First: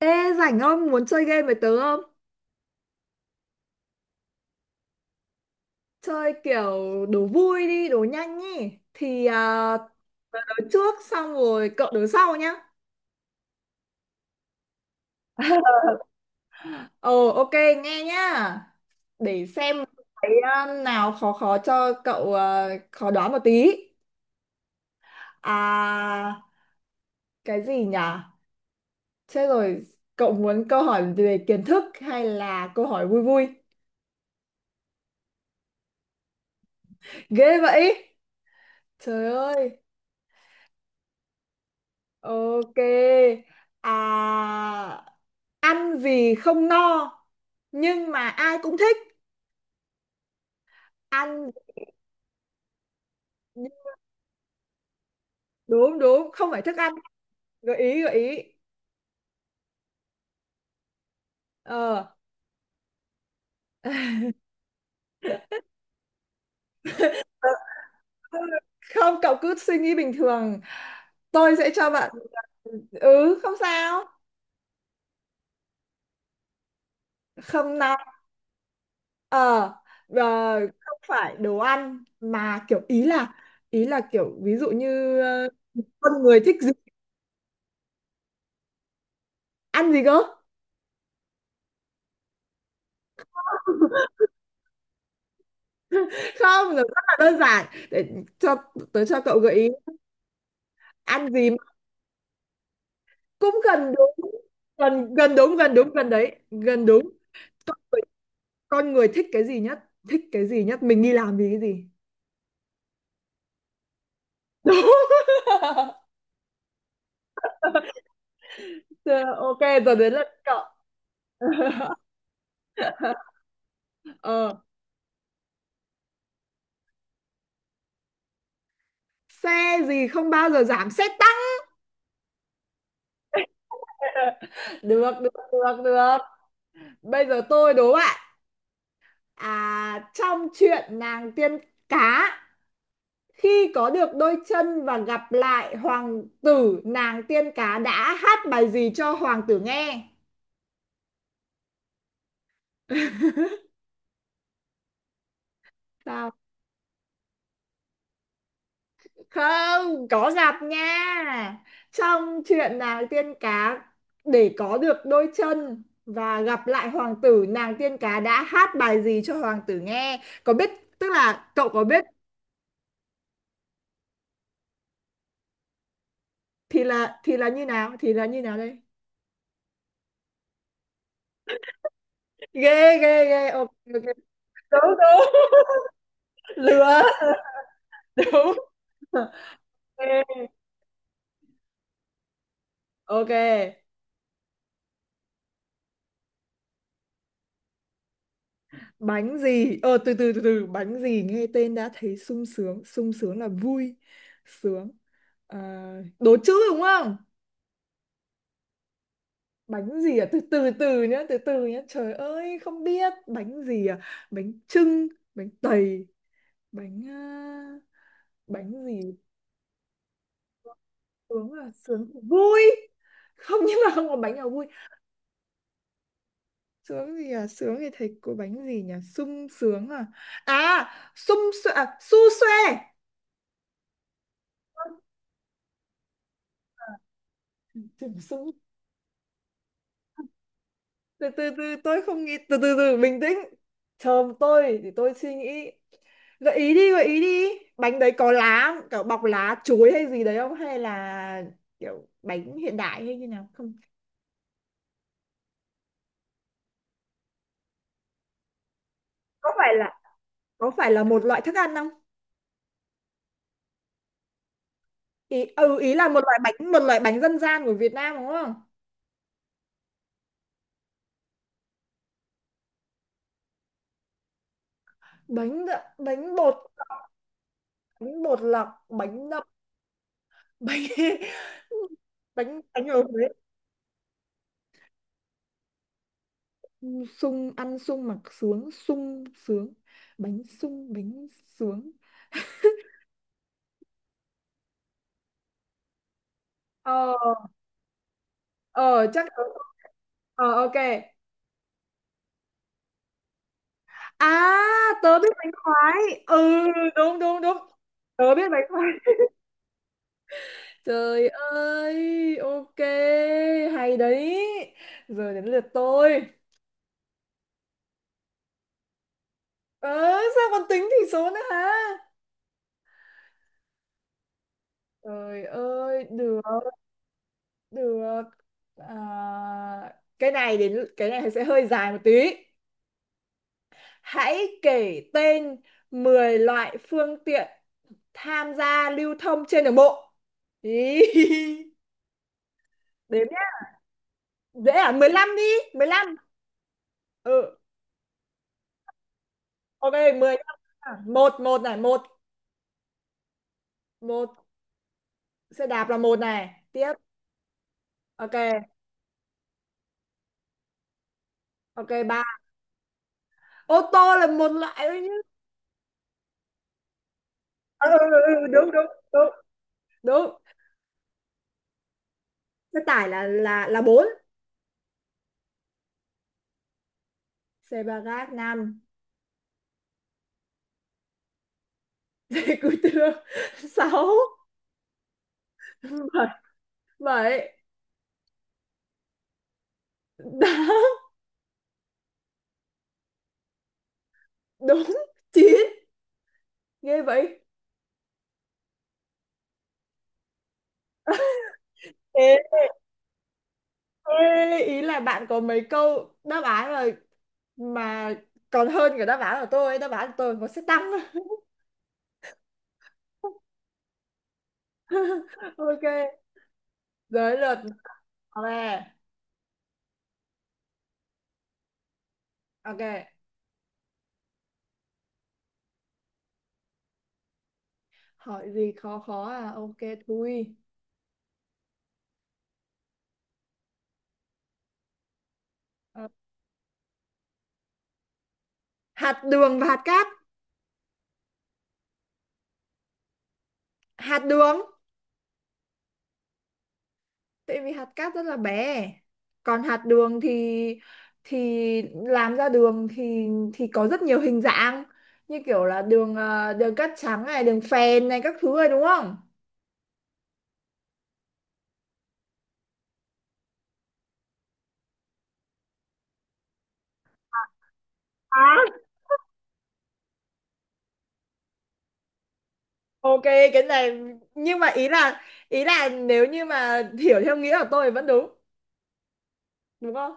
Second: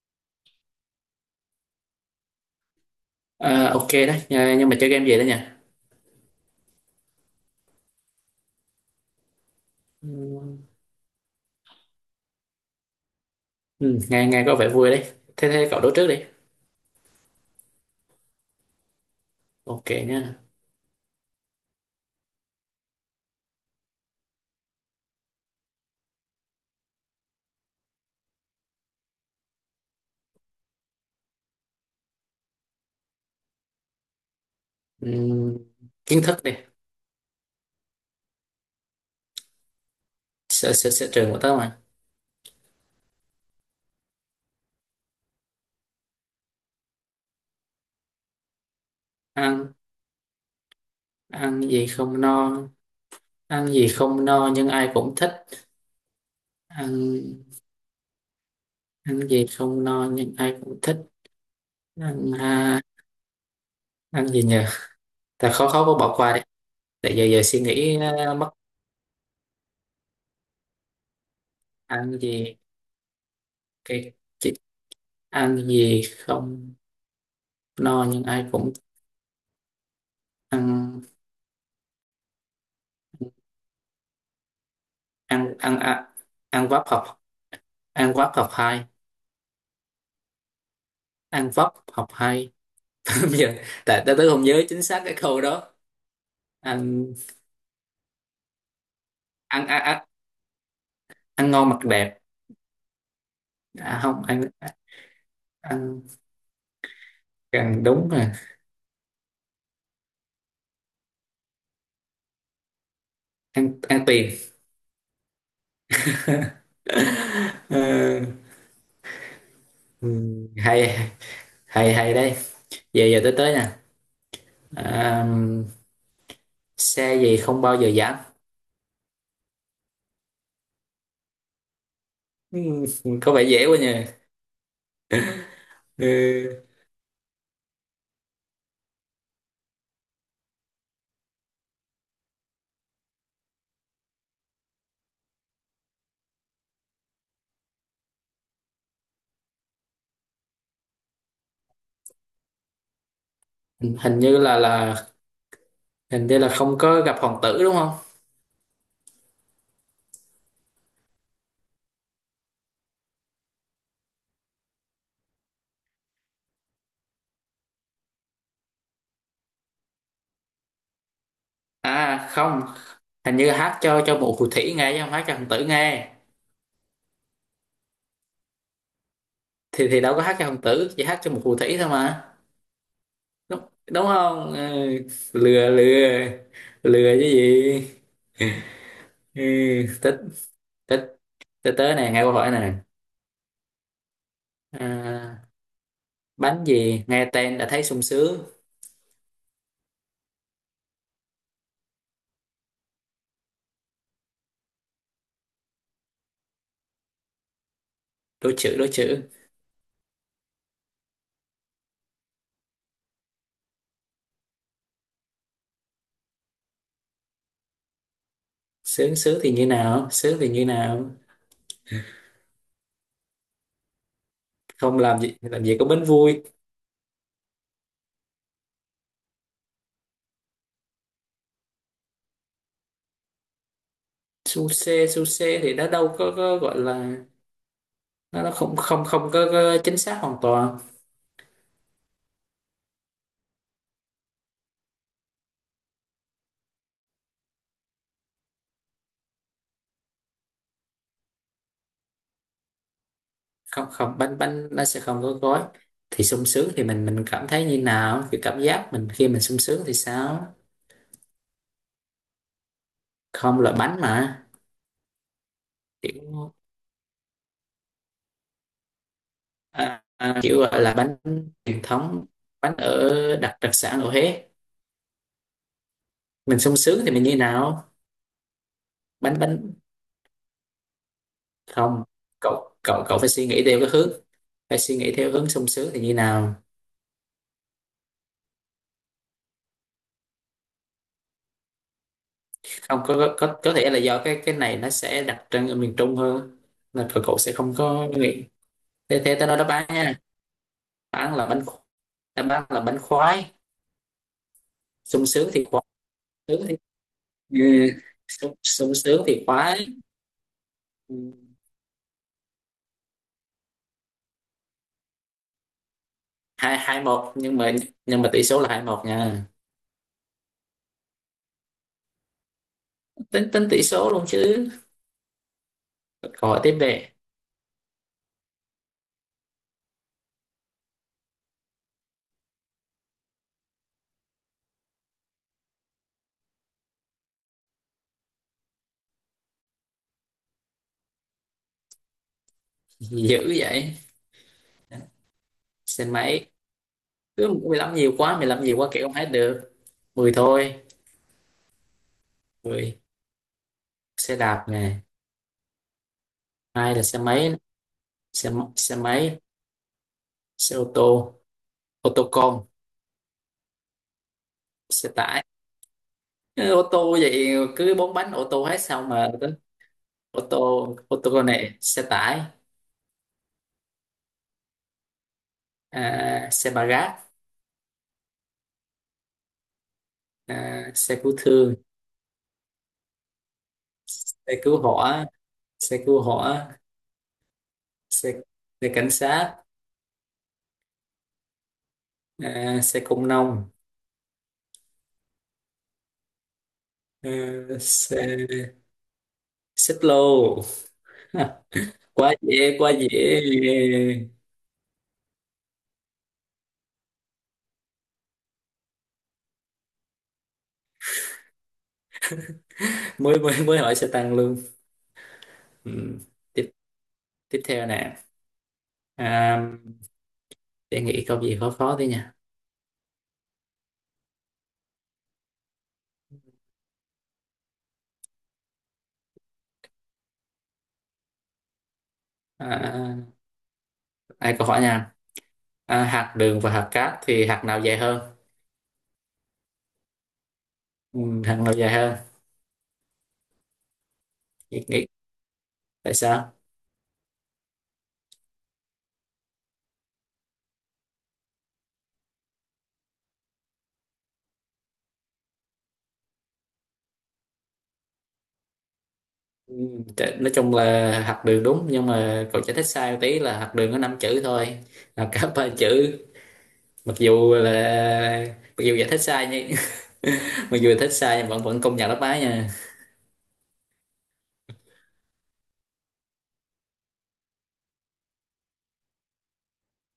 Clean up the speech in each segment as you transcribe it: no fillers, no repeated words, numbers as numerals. Ê, rảnh không? Muốn chơi game với tớ không? Ờ, ok đấy. Nhưng mà chơi game gì đấy nhỉ? Chơi kiểu đố vui đi, đố nhanh ý. Tớ trước xong rồi cậu đố sau nhá. Ừ, nghe nghe có vẻ vui đấy. Thế thế cậu đố trước đi. Ok, nghe nhá. Để xem Ok nhá. Nào khó khó cho cậu, à, khó đoán một tí. À, cái gì nhỉ? Chết rồi, cậu muốn câu hỏi về kiến thức hay là câu hỏi vui vui? Ừ, kiến thức đi. Ghê vậy! Trời ơi! Sở trường của tớ mà. Ok. À... Ăn vì không no nhưng mà ai cũng thích. Ăn? Ăn Ăn gì không no? Ăn gì không no nhưng ai cũng thích? đúng, không phải thức ăn. Ăn. Gợi ý, gợi ý. Ăn gì không no nhưng ai cũng thích? ờ Ăn à, ăn gì nhỉ? Ta khó khó, bỏ qua đi. Tại giờ giờ suy nghĩ. Ờ, mất. Không, cậu cứ suy nghĩ bình thường, tôi sẽ cho bạn. Ăn gì? Ừ, không sao. Cái chị- ăn gì không Không no. no nhưng ai cũng. ờ Không ăn phải đồ ăn mà kiểu, ý là kiểu ví dụ như, ăn ăn ăn con người thích ăn gì? vấp học. Ăn vấp học hai. Ăn gì cơ? Ăn vấp học hai. Bây giờ tại tao tớ không nhớ chính xác cái câu đó. Không, nó rất ăn là đơn giản. Để cho cho cậu gợi ăn ý. ăn ăn Ăn gì? ăn ngon mặc đẹp. Cũng gần À, không đúng. ăn. Gần gần đúng, gần đúng, Ăn gần đấy, gần đúng. Con gần người, đúng rồi. con người thích cái gì nhất? Thích cái gì nhất, mình đi làm vì cái gì? Ăn, ăn tiền. Đúng. Ờ, Ờ, ok, giờ đến ừ, lượt cậu. hay. Hay đây. Giờ giờ tới tới nè. ờ, À, xe gì không bao giờ giảm? Xe gì không bao giờ giảm? Xe tăng. Ừ, có vẻ dễ quá nhỉ. Được Ừ, được. Bây giờ tôi đố bạn. Trong chuyện nàng tiên cá, khi có được đôi chân và gặp lại hoàng tử, nàng tiên cá đã hát bài gì cho hoàng tử nghe? hình hình như là hình Tao như là không có gặp hoàng tử, đúng không? không có giặt nha. Trong chuyện nàng tiên cá, để có được đôi chân và gặp lại hoàng tử, nàng tiên cá đã hát bài gì cho hoàng tử nghe? Có biết, tức là cậu có biết. À không, hình như hát cho một phù thủy nghe chứ không hát cho hoàng tử nghe. Thì là Như nào? Thì là như nào đây? Thì đâu có hát cho hoàng tử, chỉ hát cho một phù thủy thôi mà. Ghê ghê Ghê. Đúng, Ok, ok. đúng không? Ừ, Đúng đúng. lừa. Lừa, Lừa. lừa chứ gì. Đúng. Ừ, tích. Ok. Tích. Tới tới này, nghe câu hỏi này. Ok. À, bánh gì nghe tên đã thấy sung sướng? Bánh gì? ờ, từ từ từ từ, bánh gì nghe tên đã thấy sung sướng? Sung sướng là vui, sướng. à, Đố chữ đúng không? Đố chữ, đố chữ. Bánh gì? À từ từ từ nhá, từ từ nhá, trời ơi không biết bánh gì. Bánh chưng, bánh tày, bánh à, bánh gì? Sướng, sướng thì như nào? Sướng thì như nào? Sướng là sướng thì vui. Không, nhưng mà không có bánh nào vui. Không làm gì, làm gì có bánh vui. Sướng gì, à sướng thì thấy có bánh gì nhỉ? Sung sướng. À Sung xoe, su xoe. Su xê, su xê thì nó đâu có gọi là. Tưởng nó sung. nó không không không có, có chính xác hoàn toàn. Từ từ từ Tôi không nghĩ, từ từ từ bình tĩnh, chờ tôi thì tôi suy nghĩ. Gợi ý đi, gợi ý đi. Bánh đấy có lá không? Kiểu bọc lá chuối hay gì đấy, không hay là kiểu bánh hiện đại hay như nào không? Không không, bánh, bánh nó sẽ không có gói. Thì sung sướng thì mình cảm thấy như nào? Cái cảm giác mình khi mình Có sung phải sướng thì là, sao? có phải là một loại thức ăn không? Không, là bánh mà. Ý, ừ, ý là một loại Kiểu bánh, một loại bánh dân gian của Việt Nam đúng không? à, à, kiểu gọi là bánh truyền thống, bánh ở, đặc đặc sản ở Huế. Bánh bột, Mình sung sướng thì mình như nào? bánh bột lọc, bánh bánh nậm, bánh bánh Không, bánh, cậu bánh ở cậu cậu Huế. phải suy nghĩ theo cái hướng, phải suy nghĩ theo hướng sung sướng thì như nào. Sung, ăn sung mặc sướng, sung sướng. Bánh sung, bánh sướng. Không có, có, có thể là do cái này nó sẽ đặc trưng ở miền Trung hơn ờ nên cậu cậu sẽ không có nghĩ. ờ thế chắc thế tớ- tao nói đáp án nha. ờ ok. Đáp án là bánh. Đáp án là bánh khoái. À, tớ Sung biết sướng bánh thì khoái. khoái. Ừ, Sướng thì, đúng đúng đúng, ừ, tớ biết sung, bánh khoái. sung sướng thì khoái. Ừ, Trời ơi, ok, hay đấy. Giờ đến lượt tôi. hai hai một, nhưng mà, nhưng mà tỷ số là hai một nha. ờ, sao còn tính tỷ số nữa hả? Tính tính tỷ số luôn chứ. Trời ơi, được, Câu hỏi tiếp về. được. à, cái này, đến cái này sẽ hơi dài một tí. Hãy kể tên 10 loại phương tiện tham gia lưu thông trên đường bộ. Ý, đếm nhé. Dữ vậy. Dễ à? 15 đi, Mười Xin lăm. máy. Cứ Ừ. 15 nhiều quá, 15 nhiều quá, kiểu không hết được. Ok, 10 15. thôi. Một, một này, một, Mười, xe một đạp nè. xe đạp là một này. Hai Tiếp. là xe máy. Ok, Xe máy, xe ô tô, ok, ô ba. tô con, Ô tô là một loại thôi nhé. xe tải. Ừ, ô tô vậy. Ừ, Cứ ừ, bốn ừ, bánh ừ, ô tô đúng hết đúng sao đúng mà. đúng. Ô tô, ô tô công nghệ, xe tải. Xe tải là bốn. À, xe ba gác. Xe ba gác năm. À, xe cứu thương. Xe cứu thương sáu, Xe cứu hỏa, xe cứu hỏa. bảy, bảy Xe Xe cảnh sát. tám, À, xe công nông. đúng, chín, ghê vậy. À, xe xích lô. Ha, quá ê, dễ, quá dễ. ê, ý là bạn có mấy câu đáp án mà còn hơn cả đáp án của tôi. Đáp án của tôi có sẽ tăng. Mới mới mới hỏi xe tăng luôn. Ok. Ừ. Tiếp, Giới luật. tiếp theo nè. Ok, À, để nghĩ câu gì khó khó tí nha. ok, hỏi gì khó khó à, ok thui. À, ai câu hỏi nha. À, Ờ, hạt đường và hạt cát thì hạt nào dài hơn? hạt đường và hạt cát. Ừ, hạt nào dài hơn? Hạt đường. Nghĩ, nghĩ. Tại sao? Tại vì hạt cát rất là bé, còn hạt đường thì làm ra đường thì có rất nhiều hình dạng, như kiểu là đường, đường cát trắng này, đường phèn này, các thứ này, đúng không? Ừ, nói chung là hạt đường đúng, nhưng mà cậu giải thích sai tí, là hạt đường có 5 chữ thôi, là cả ba chữ. À, Mặc dù giải thích sai nhưng, mặc dù giải thích sai nhưng vẫn vẫn công nhận đáp án nha. ok, cái này nhưng mà ý là, ý là nếu như mà hiểu theo nghĩa của tôi thì vẫn đúng, đúng không?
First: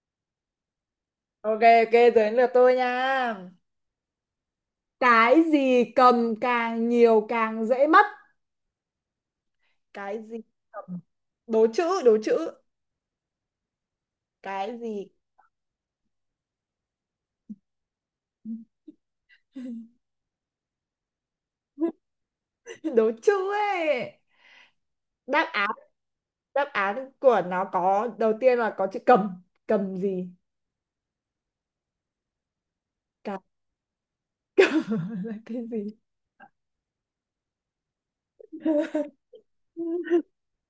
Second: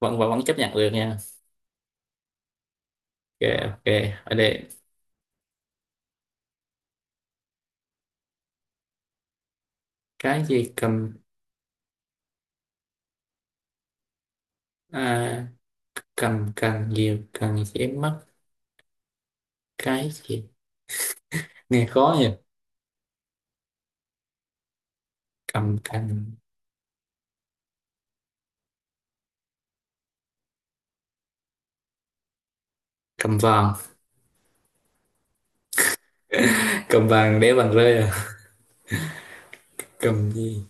Vẫn vẫn vẫn chấp nhận được nha. Ok, ok, đến lượt tôi nha. Ok, ok. Ở đây. Cái gì cầm càng nhiều càng dễ mất? Cái gì Cái gì cầm? cầm. Đố chữ, đố chữ. Cái gì? À, cầm càng nhiều càng dễ mất. Cái gì? Nghe khó nhỉ. Đố chữ ấy. Đáp án, Cầm càng. đáp án của nó có đầu tiên là có chữ cầm. Cầm gì? Cầm Cầm? vàng. Là cái gì? Cầm vàng để vàng rơi à. Cầm gì?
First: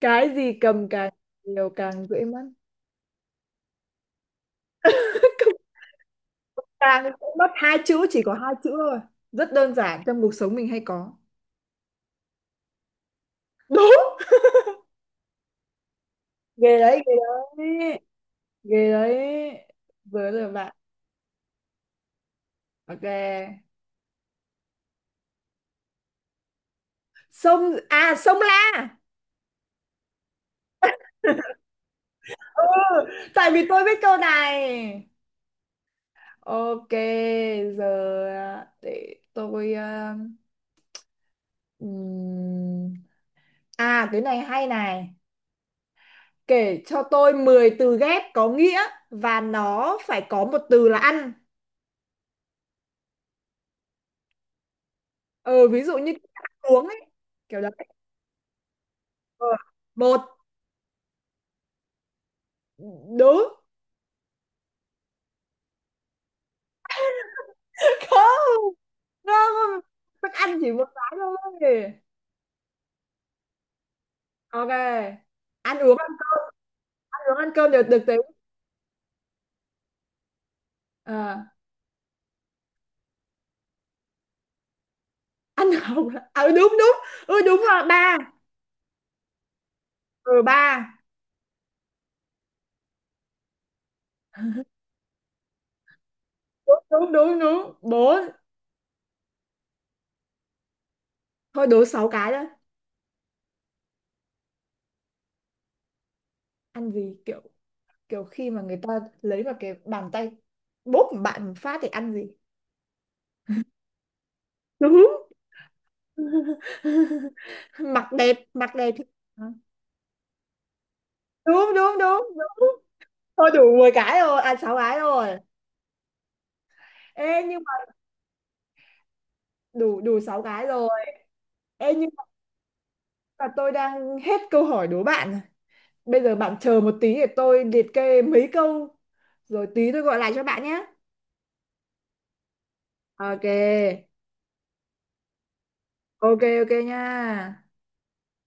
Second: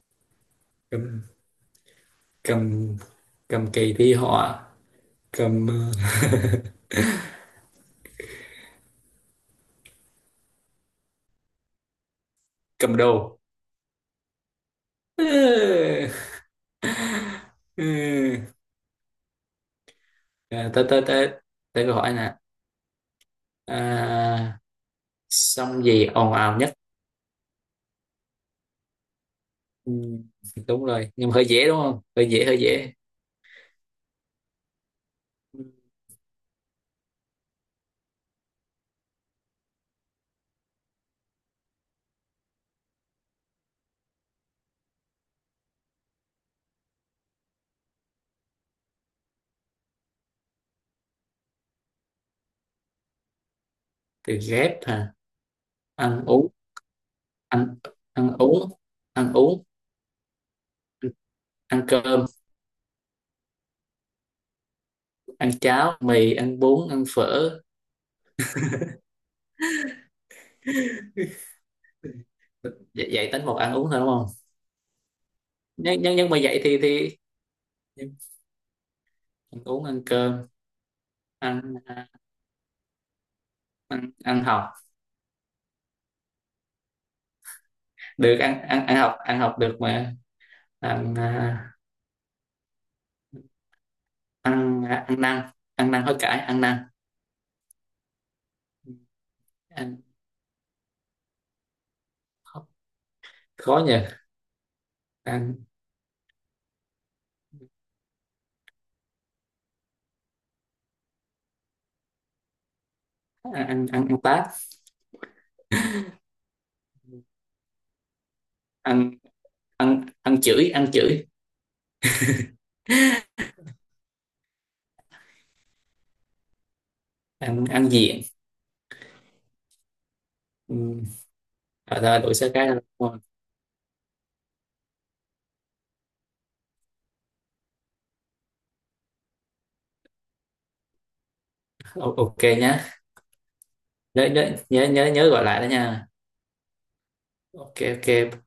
Cái gì cầm càng Cầm, nhiều càng dễ mất? cầm. Cầm kỳ thi họa. Cầm ờ, Càng, cũng mất hai chữ, chỉ có hai chữ thôi, rất đơn giản trong cuộc sống mình hay có. cầm đầu. Đúng. Ừ. Ghê đấy, ghê Ừ. đấy, ghê đấy. Với rồi À, bạn. tới, tới, tới, tới câu hỏi nè. Ok. À, sông gì ồn ào nhất? Sông à, sông La. Ừ. Đúng rồi, nhưng mà hơi dễ đúng không, hơi dễ, hơi Ừ, dễ. tại vì tôi biết câu này. Ok, giờ, để tôi, ừm, à cái này hay này. Kể cho tôi 10 từ ghép có nghĩa và nó phải có một từ là ăn. Từ ghép hả? ờ, ví dụ như Ăn ăn uống. uống ấy, kiểu đấy. Ăn, ăn uống. Ăn Ờ, uống, một. ăn cơm. Đúng. Ăn cháo, mì, ăn bún, ăn phở. Không, không, thức ăn chỉ một cái thôi. Dạy, dạy tính một ăn uống thôi đúng không? Ok, ăn uống, Nhưng, ăn, nhưng mà vậy thì ăn uống, ăn cơm đều được tính. ăn uống, ăn cơm. Ờ, Ăn à, ăn ăn học ăn học, à, đúng đúng. Ừ, đúng rồi, ba. được. Ăn ăn ăn học, ăn học được mà. Ừ ba. Ăn à, ăn à, ăn năn. Ăn năn hối cải, ăn năn. Đúng đúng đúng đúng, bốn. Ăn, Thôi đố sáu cái đó. khó nhỉ. Ăn Ăn gì kiểu, kiểu khi mà người ta lấy vào cái bàn tay bóp một bạn một phát thì ăn gì? à, ăn ăn ăn tát. Đúng. Mặc đẹp, ăn ăn ăn chửi, ăn chửi. đúng đúng đúng đúng. Thôi đủ 10 cái rồi, à sáu cái rồi. Ê nhưng Ăn, mà, ăn diện. đủ, đủ 6 cái Ừ. rồi. Ê, Rồi nhưng thôi đổi số cái. mà tôi đang hết câu hỏi đố bạn rồi. Bây giờ bạn chờ một tí để tôi liệt kê mấy câu rồi tí tôi gọi lại cho bạn nhé. Ok nhá. Ok. Nhớ nhớ nhớ nhớ nhớ gọi lại đó nha. Ok, ok nha. Ok, ok.